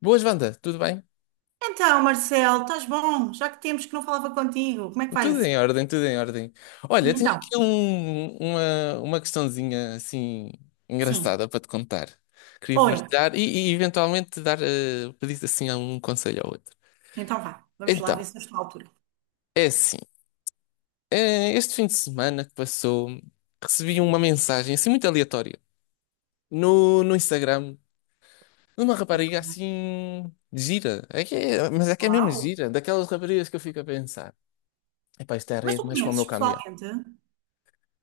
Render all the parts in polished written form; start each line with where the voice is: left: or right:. left: Boas, Wanda, tudo bem?
right: Então, Marcelo, estás bom? Já que temos que não falava contigo, como é que vai
left: Tudo
right: isso?
left: em ordem, tudo em ordem.
right: E
left: Olha, tenho
right: então?
left: aqui uma questãozinha assim
right: Sim.
left: engraçada para te contar. Queria
right: Olha,
left: partilhar e eventualmente pedir assim um conselho ao outro.
right: então vá, vamos lá
left: Então,
right: ver se eu estou à altura.
left: é assim, este fim de semana que passou, recebi uma
right: Sim.
left: mensagem assim muito aleatória no Instagram de uma rapariga
right: Ok.
left: assim gira. Mas é que é mesmo
right: Uau!
left: gira, daquelas raparigas que eu fico a pensar. Epá, isto é a
right: Mas tu
left: rede mais para o meu
right: conheces
left: caminhão.
right: pessoalmente?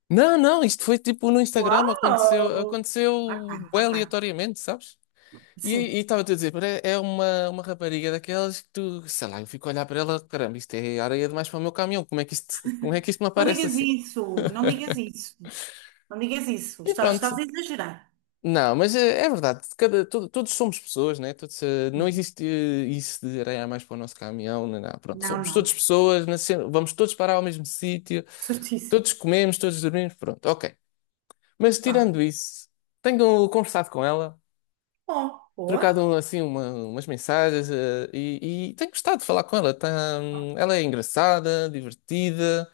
left: Não, não, isto foi tipo no Instagram, aconteceu,
right: Uau!
left: aconteceu
right: Ok,
left: bué
right: ok.
left: aleatoriamente, sabes? E
right: Sim.
left: e estava-te a dizer, pá, é uma rapariga daquelas que tu, sei lá, eu fico a olhar para ela, caramba, isto é areia demais para o meu caminhão, como é que isto me
right: Não
left: aparece
right: digas
left: assim?
right: isso, não digas isso, não digas isso.
left: E
right: Estás
left: pronto.
right: a exagerar.
left: Não, mas é, verdade, todos somos pessoas, né? Todos, não
right: Hum.
left: existe isso de areia a mais para o nosso caminhão, não, não. Pronto,
right: Não,
left: somos
right: não,
left: todos
right: não.
left: pessoas, vamos todos parar ao mesmo sítio,
right: Certíssimo.
left: todos comemos, todos dormimos, pronto, ok. Mas
right: Vá.
left: tirando isso, tenho conversado com ela,
right: Bom, boa.
left: trocado assim umas mensagens e tenho gostado de falar com ela. Tá, ela é engraçada, divertida.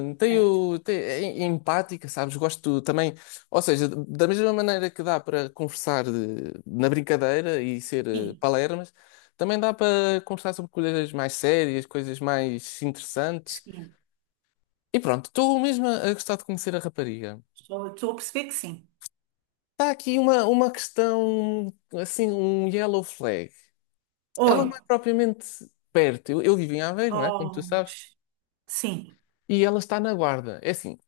left: hum,
right: Certo.
left: tenho- te- é é empática, sabes? Gosto também, ou seja, da mesma maneira que dá para conversar na brincadeira e ser
right: Sim,
left: palermas, também dá para conversar sobre coisas mais sérias, coisas mais interessantes.
right: sim.
left: E pronto, estou mesmo a gostar de conhecer a rapariga.
right: Estou a perceber que sim.
left: Está aqui uma questão, assim, um yellow flag. Ela
right: Oi.
left: não é propriamente perto. Eu vivo em Aveiro, não é? Como tu
right: Oh, que
left: sabes.
right: sim,
left: E ela está na Guarda. É assim,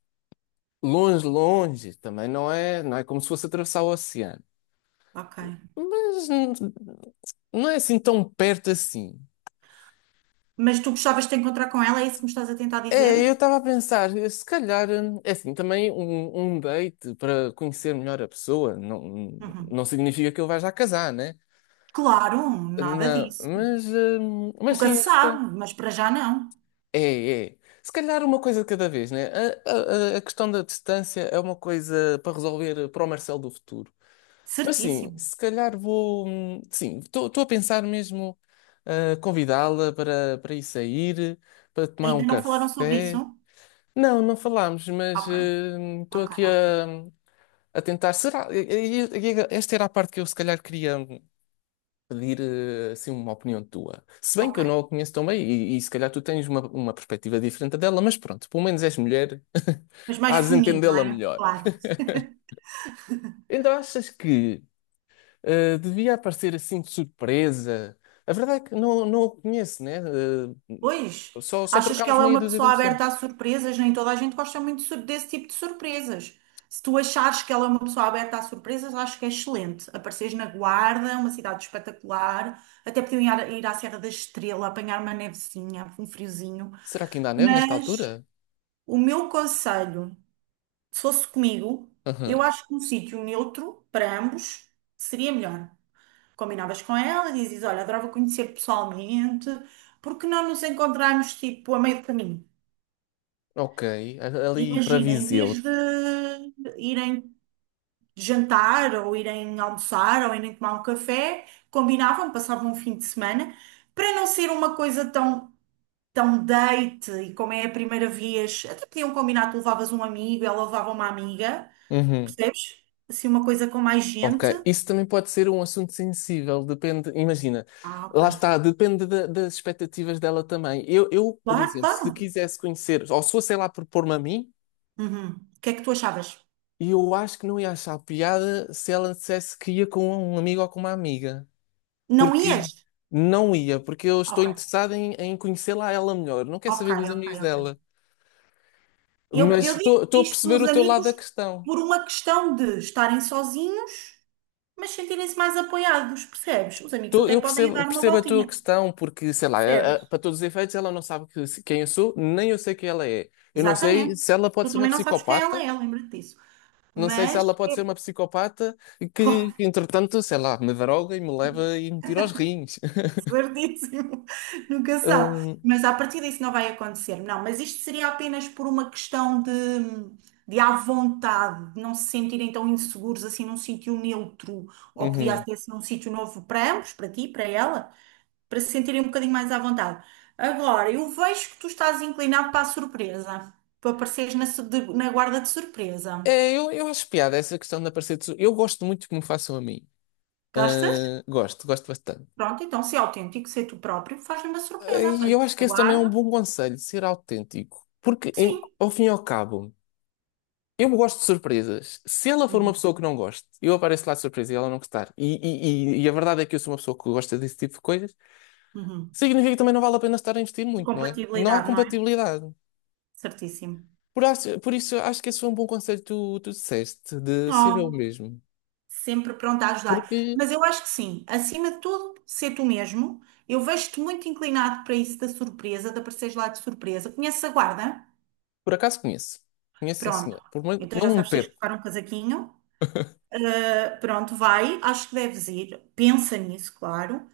left: longe, longe. Também não é como se fosse atravessar o oceano.
right: ok.
left: Mas não é assim tão perto assim.
right: Mas tu gostavas de te encontrar com ela, é isso que me estás a tentar dizer?
left: É, eu estava a pensar, se calhar, é assim, também um date para conhecer melhor a pessoa não,
right: Uhum.
left: não significa que ele vai já casar, né?
right: Claro, nada
left: Na,
right: disso.
left: mas, hum, mas
right: Nunca
left: sim.
right: se sabe, mas para já não.
left: É, é. Se calhar uma coisa de cada vez, né? A questão da distância é uma coisa para resolver para o Marcelo do futuro. Mas sim,
right: Certíssimo.
left: se calhar vou. Sim, estou a pensar mesmo convidá-la para ir sair, para tomar
right: Ainda
left: um
right: não falaram sobre isso?
left: café. Não, não falámos, mas
right: Ok,
left: estou
right: ok,
left: aqui
right: ok.
left: a tentar. Será? Esta era a parte que eu se calhar queria pedir assim uma opinião tua. Se bem que eu
right: Ok.
left: não a conheço tão bem e se calhar tu tens uma perspectiva diferente dela, mas pronto, pelo menos és mulher,
right: Mas mais
left: hás de
right: feminino, não
left: entendê-la
right: é?
left: melhor.
right: Claro.
left: Então achas que devia aparecer assim de surpresa? A verdade é que não, não a conheço, né?
right: Pois,
left: Só
right: achas que
left: trocámos
right: ela é
left: meia
right: uma
left: dúzia de
right: pessoa aberta
left: impressões.
right: a surpresas? Nem toda a gente gosta muito de desse tipo de surpresas. Se tu achares que ela é uma pessoa aberta a surpresas, acho que é excelente. Apareceres na Guarda, uma cidade espetacular. Até podiam ir à Serra da Estrela, apanhar uma nevezinha, um friozinho.
left: Será que ainda há neve nesta
right: Mas
left: altura?
right: o meu conselho, se fosse comigo, eu
left: Aham.
right: acho que um sítio neutro para ambos seria melhor. Combinavas com ela, dizes, olha, adorava conhecer pessoalmente, porque não nos encontrarmos tipo a meio do caminho?
left: Ok, ali para
right: Imagina, em vez
left: Viseu.
right: de irem jantar ou irem almoçar ou irem tomar um café, combinavam, passavam um fim de semana, para não ser uma coisa tão date, e como é a primeira vez, até podiam combinar, tu levavas um amigo, ela levava uma amiga,
left: Uhum.
right: percebes? Assim, uma coisa com mais gente.
left: Ok, isso também pode ser um assunto sensível, depende, imagina,
right: Ah, ok.
left: lá está, depende das expectativas dela também. Eu, por
right: Claro,
left: exemplo,
right: claro.
left: se quisesse conhecer, ou se fosse ela a propor-me a mim,
right: Uhum. O que é que tu achavas?
left: eu acho que não ia achar piada se ela dissesse que ia com um amigo ou com uma amiga,
right: Não
left: porque
right: ias?
left: não ia, porque eu estou
right: Ok,
left: interessado em conhecê-la a ela melhor, não quero
right: ok,
left: saber dos
right: ok,
left: amigos
right: ok.
left: dela, mas
right: Eu digo
left: estou a
right: isto
left: perceber
right: dos
left: o teu lado
right: amigos
left: da questão.
right: por uma questão de estarem sozinhos, mas sentirem-se mais apoiados, percebes? Os amigos
left: Tu-
right: até
left: eu
right: podem ir
left: percebo,
right: dar uma
left: percebo a tua
right: voltinha,
left: questão, porque, sei lá,
right: percebes?
left: para todos os efeitos, ela não sabe quem eu sou, nem eu sei quem ela é. Eu não sei
right: Exatamente.
left: se ela pode
right: Tu
left: ser uma
right: também não sabes quem
left: psicopata,
right: ela é, lembra-te disso.
left: não sei se
right: Mas,
left: ela pode ser uma psicopata que, entretanto, sei lá, me droga e me leva e me tira aos rins.
right: certíssimo, nunca sabe.
left: Hum,
right: Mas a partir disso não vai acontecer. Não, mas isto seria apenas por uma questão de à vontade, de não se sentirem tão inseguros assim num sítio neutro, ou podia
left: uhum.
right: até ser assim um sítio novo para ambos, para ti, para ela, para se sentirem um bocadinho mais à vontade. Agora, eu vejo que tu estás inclinado para a surpresa, para apareceres na, na guarda de surpresa.
left: É, eu acho piada essa questão de aparecer. Tesouro. Eu gosto muito que me façam a mim.
right: Gostas?
left: Ah, gosto, gosto bastante.
right: Pronto, então, se é autêntico, ser tu próprio, faz-lhe uma
left: Ah,
right: surpresa,
left: e eu
right: aparece
left: acho que
right: na
left: esse também é um
right: guarda.
left: bom conselho, ser autêntico. Porque,
right: Sim.
left: ao fim e ao cabo. Eu gosto de surpresas. Se ela for uma
right: Uhum.
left: pessoa que não goste, eu apareço lá de surpresa e ela não gostar. E a verdade é que eu sou uma pessoa que gosta desse tipo de coisas.
right: Uhum.
left: Significa que também não vale a pena estar a investir muito, não é? Não há
right: Compatibilidade, não é?
left: compatibilidade.
right: Certíssimo.
left: Por isso, acho que esse foi um bom conselho que tu disseste, de ser eu
right: Oh,
left: mesmo.
right: sempre pronta a ajudar.
left: Porque,
right: Mas eu acho que sim, acima de tudo, ser tu mesmo. Eu vejo-te muito inclinado para isso da surpresa, de apareceres lá de surpresa. Conheces a guarda?
left: por acaso, conheço. Conheço, sim,
right: Pronto.
left: senhor. Por muito-
right: Então
left: não
right: já
left: me
right: sabes, tens que
left: perco.
right: colocar um casaquinho. Pronto, vai. Acho que deves ir. Pensa nisso, claro.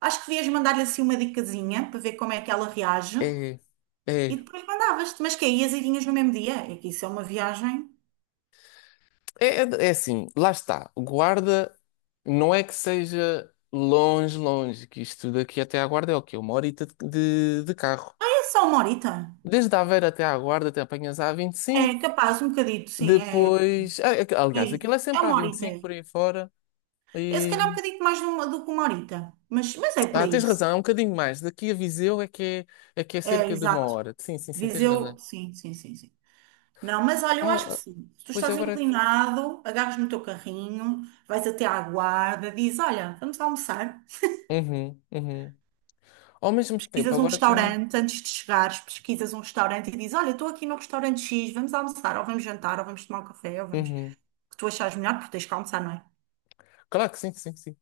right: Acho que devias mandar-lhe assim uma dicasinha para ver como é que ela reage.
left: É,
right: E
left: é.
right: depois mandavas-te. Mas que aí e vinhas no mesmo dia? É que isso é uma viagem.
left: É, é assim, lá está. Guarda não é que seja longe, longe, que isto daqui até à Guarda é o quê? Uma horita de carro.
right: É só uma horita.
left: Desde a Aveiro até à Guarda, até apanhas a 25.
right: É capaz, um bocadito, sim. É.
left: Depois.
right: É
left: Aliás, aquilo
right: isso.
left: é
right: É
left: sempre a
right: uma
left: vinte e
right: horita.
left: cinco
right: É.
left: por aí fora.
right: É se
left: E.
right: calhar um bocadinho mais do que uma horita. Mas é por
left: Ah,
right: aí.
left: tens razão, é um bocadinho mais. Daqui a Viseu é que é
right: É,
left: cerca de uma
right: exato.
left: hora. Sim, sim, sim, tens
right: Viseu,
left: razão.
right: sim, sim, sim, sim. Não, mas olha, eu
left: Ah,
right: acho que
left: ah,
right: sim. Se tu
left: pois
right: estás
left: agora.
right: inclinado, agarras no teu carrinho, vais até à guarda, dizes, olha, vamos almoçar.
left: Uhum, uhum. Ao mesmo tempo,
right: Pesquisas um
left: agora também.
right: restaurante antes de chegares, pesquisas um restaurante e dizes, olha, estou aqui no restaurante X, vamos almoçar, ou vamos jantar, ou vamos tomar um café, ou vamos...
left: Uhum.
right: O que tu achares melhor, porque tens que almoçar, não é?
left: Claro que sim, sim, sim.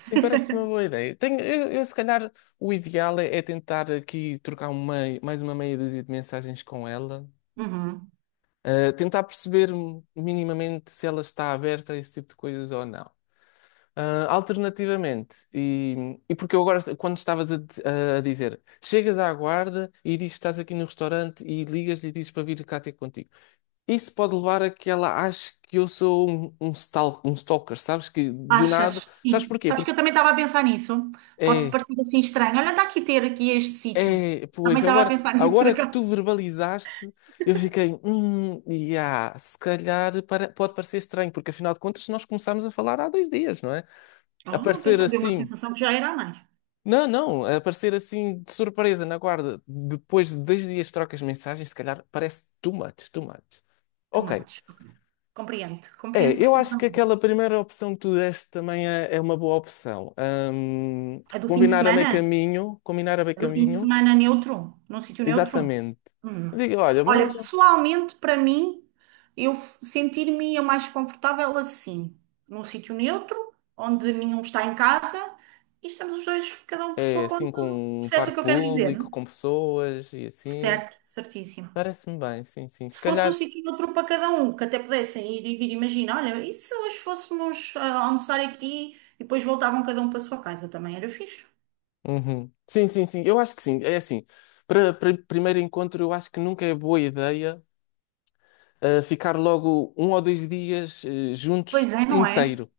left: Sim, parece-me uma boa ideia. Eu, se calhar, o ideal é tentar aqui trocar mais uma meia dúzia de mensagens com ela,
right: Uhum.
left: tentar perceber minimamente se ela está aberta a esse tipo de coisas ou não. Ah, alternativamente, e porque eu agora, quando estavas a dizer, chegas à guarda e dizes que estás aqui no restaurante e ligas-lhe e dizes para vir cá ter contigo. Isso pode levar a que ela ache que eu sou um stalker, sabes? Que do nada.
right: Achas?
left: Sabes
right: Sim.
left: porquê?
right: Sabes que
left: Porque.
right: eu também estava a pensar nisso. Pode-se
left: É,
right: parecer assim estranho. Olha, dá aqui ter aqui este sítio.
left: É,
right: Também
left: pois,
right: estava a
left: agora,
right: pensar nisso por
left: agora que
right: acaso.
left: tu verbalizaste, eu fiquei, yeah, se calhar pode parecer estranho, porque afinal de contas nós começámos a falar há 2 dias, não é?
right: Oh,
left: Aparecer
right: deu uma
left: assim,
right: sensação que já era a mais.
left: não, não, aparecer assim de surpresa na guarda, depois de 2 dias de trocas de mensagens, se calhar parece too much, too much. Ok,
right: Tomates. Compreendo,
left: é,
right: compreendo
left: eu acho que
right: perfeitamente.
left: aquela primeira opção que tu deste também é uma boa opção. Hum,
right: A do fim de
left: combinar a meio
right: semana?
left: caminho, combinar a meio
right: A do fim de
left: caminho,
right: semana neutro? Num sítio neutro?
left: exatamente.
right: Hum.
left: Diga, olha,
right: Olha, pessoalmente, para mim, sentir-me a mais confortável assim, num sítio neutro, onde nenhum está em casa e estamos os dois, cada um por
left: é
right: sua
left: assim
right: conta.
left: com um
right: Percebes o
left: parque
right: que eu quero dizer?
left: público, com pessoas e assim.
right: Certo, certíssimo.
left: Parece-me bem, sim, sim. Se
right: Se fosse um
left: calhar.
right: sítio e outro para cada um, que até pudessem ir e vir, imagina, olha, e se hoje fôssemos almoçar aqui e depois voltavam cada um para a sua casa, também era fixe.
left: Uhum. Sim, sim, sim. Eu acho que sim. É assim. Para primeiro encontro, eu acho que nunca é boa ideia ficar logo 1 ou 2 dias
right: Pois
left: juntos
right: é, não é?
left: inteiro.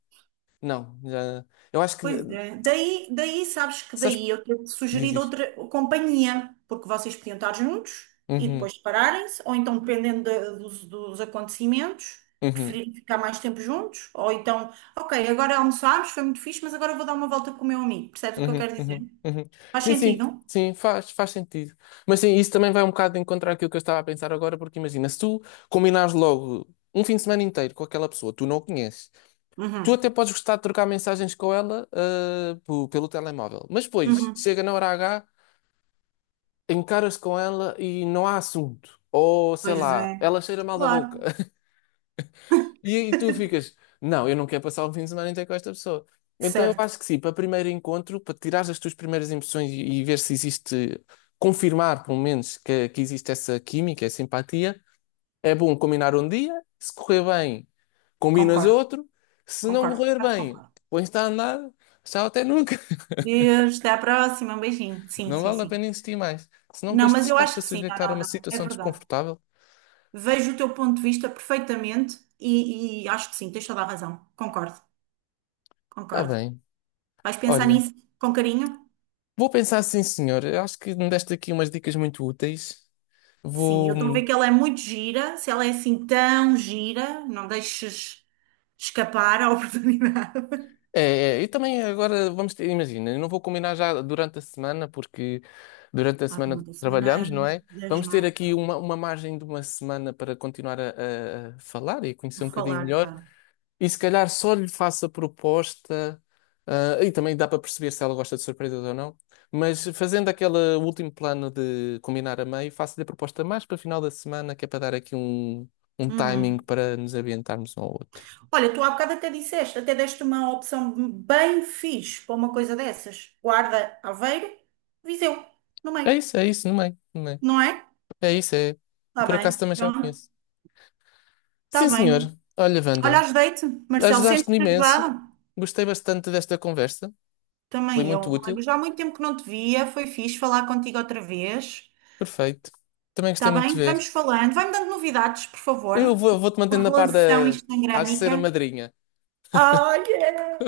left: Não, eu acho que.
right: Pois é. Daí sabes que
left: Sabes?
right: daí eu ter
left: Diz,
right: sugerido
left: diz.
right: outra companhia, porque vocês podiam estar juntos e
left: Uhum,
right: depois separarem-se, ou então, dependendo dos, dos acontecimentos,
left: uhum.
right: preferirem ficar mais tempo juntos, ou então, ok, agora almoçámos, foi muito fixe, mas agora vou dar uma volta com o meu amigo. Percebes o que eu
left: Uhum,
right: quero dizer?
left: uhum, uhum.
right: Faz
left: Sim, sim,
right: sentido?
left: sim, faz sentido. Mas sim, isso também vai um bocado de encontrar aquilo que eu estava a pensar agora, porque imagina, se tu combinares logo um fim de semana inteiro com aquela pessoa, tu não a conheces, tu
right: Uhum,
left: até podes gostar de trocar mensagens com ela, pelo telemóvel, mas depois
right: uhum.
left: chega na hora H, encaras com ela e não há assunto. Ou sei
right: Pois
left: lá,
right: é,
left: ela cheira mal da
right: claro.
left: boca. E tu ficas, não, eu não quero passar o fim de semana inteiro com esta pessoa. Então eu
right: Certo,
left: acho que sim, para primeiro encontro, para tirar as tuas primeiras impressões e ver se existe, confirmar pelo menos que existe essa química, essa simpatia é bom combinar um dia, se correr bem, combinas
right: concordo,
left: outro, se não
right: concordo,
left: correr
right: quase
left: bem,
right: concordo.
left: pões-te a andar, tchau até nunca.
right: Deus, até à próxima, um beijinho. Sim,
left: Não
right: sim,
left: vale a
right: sim.
left: pena insistir mais. Se não,
right: Não,
left: depois
right: mas eu acho
left: estás-te a
right: que sim, não,
left: sujeitar a
right: não,
left: uma
right: não, é
left: situação
right: verdade.
left: desconfortável,
right: Vejo o teu ponto de vista perfeitamente e acho que sim, tens toda a razão. Concordo,
left: está
right: concordo.
left: bem.
right: Vais pensar
left: Olha.
right: nisso com carinho?
left: Vou pensar sim, senhor. Eu acho que me deste aqui umas dicas muito úteis.
right: Sim, eu
left: Vou.
right: estou a ver que ela é muito gira, se ela é assim tão gira, não deixes escapar a oportunidade.
left: É, é, e também agora vamos ter, imagina, eu não vou combinar já durante a semana, porque durante a
right: Ah, uma
left: semana
right: da
left: trabalhamos,
right: semana
left: não é?
right: 10,
left: Vamos
right: não
left: ter
right: é?
left: aqui
right: Pronto,
left: uma margem de uma semana para continuar a falar e conhecer
right: vou
left: um bocadinho
right: falar,
left: melhor.
right: claro.
left: E se calhar só lhe faço a proposta, e também dá para perceber se ela gosta de surpresas ou não, mas fazendo aquele último plano de combinar a meio, faço-lhe a proposta mais para o final da semana, que é para dar aqui um timing
right: Uhum.
left: para nos ambientarmos um ao outro.
right: Olha, tu há bocado até disseste, até deste uma opção bem fixe para uma coisa dessas. Guarda, Aveiro, Viseu, no meio,
left: É isso, no meio, no meio.
right: não é?
left: É isso, é.
right: Está
left: Por
right: bem,
left: acaso também já o
right: pronto,
left: conheço.
right: está
left: Sim, senhor.
right: bem.
left: Olha,
right: Olha,
left: Wanda,
right: ajudei-te, Marcelo,
left: ajudaste-me
right: sentes-te
left: imenso.
right: ajudado?
left: Gostei bastante desta conversa. Foi
right: Também
left: muito
right: eu.
left: útil.
right: Olha, já há muito tempo que não te via, foi fixe falar contigo outra vez.
left: Perfeito. Também gostei
right: Está
left: muito de
right: bem? Vamos
left: ver.
right: falando. Vai-me dando novidades, por
left: Eu
right: favor.
left: vou-te
right: A
left: mantendo na par da.
right: relação
left: Hás de ser a
right: instagrâmica.
left: madrinha.
right: Olha,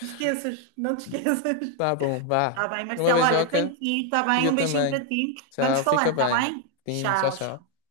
right: esqueças, não te esqueças.
left: Tá bom,
right: Está
left: vá.
right: bem,
left: Uma
right: Marcelo. Olha, tenho
left: beijoca
right: que ir, está
left: e
right: bem?
left: eu
right: Um beijinho
left: também.
right: para ti. Vamos
left: Tchau, fica
right: falando, está
left: bem.
right: bem?
left: Sim, tchau,
right: Tchau.
left: tchau.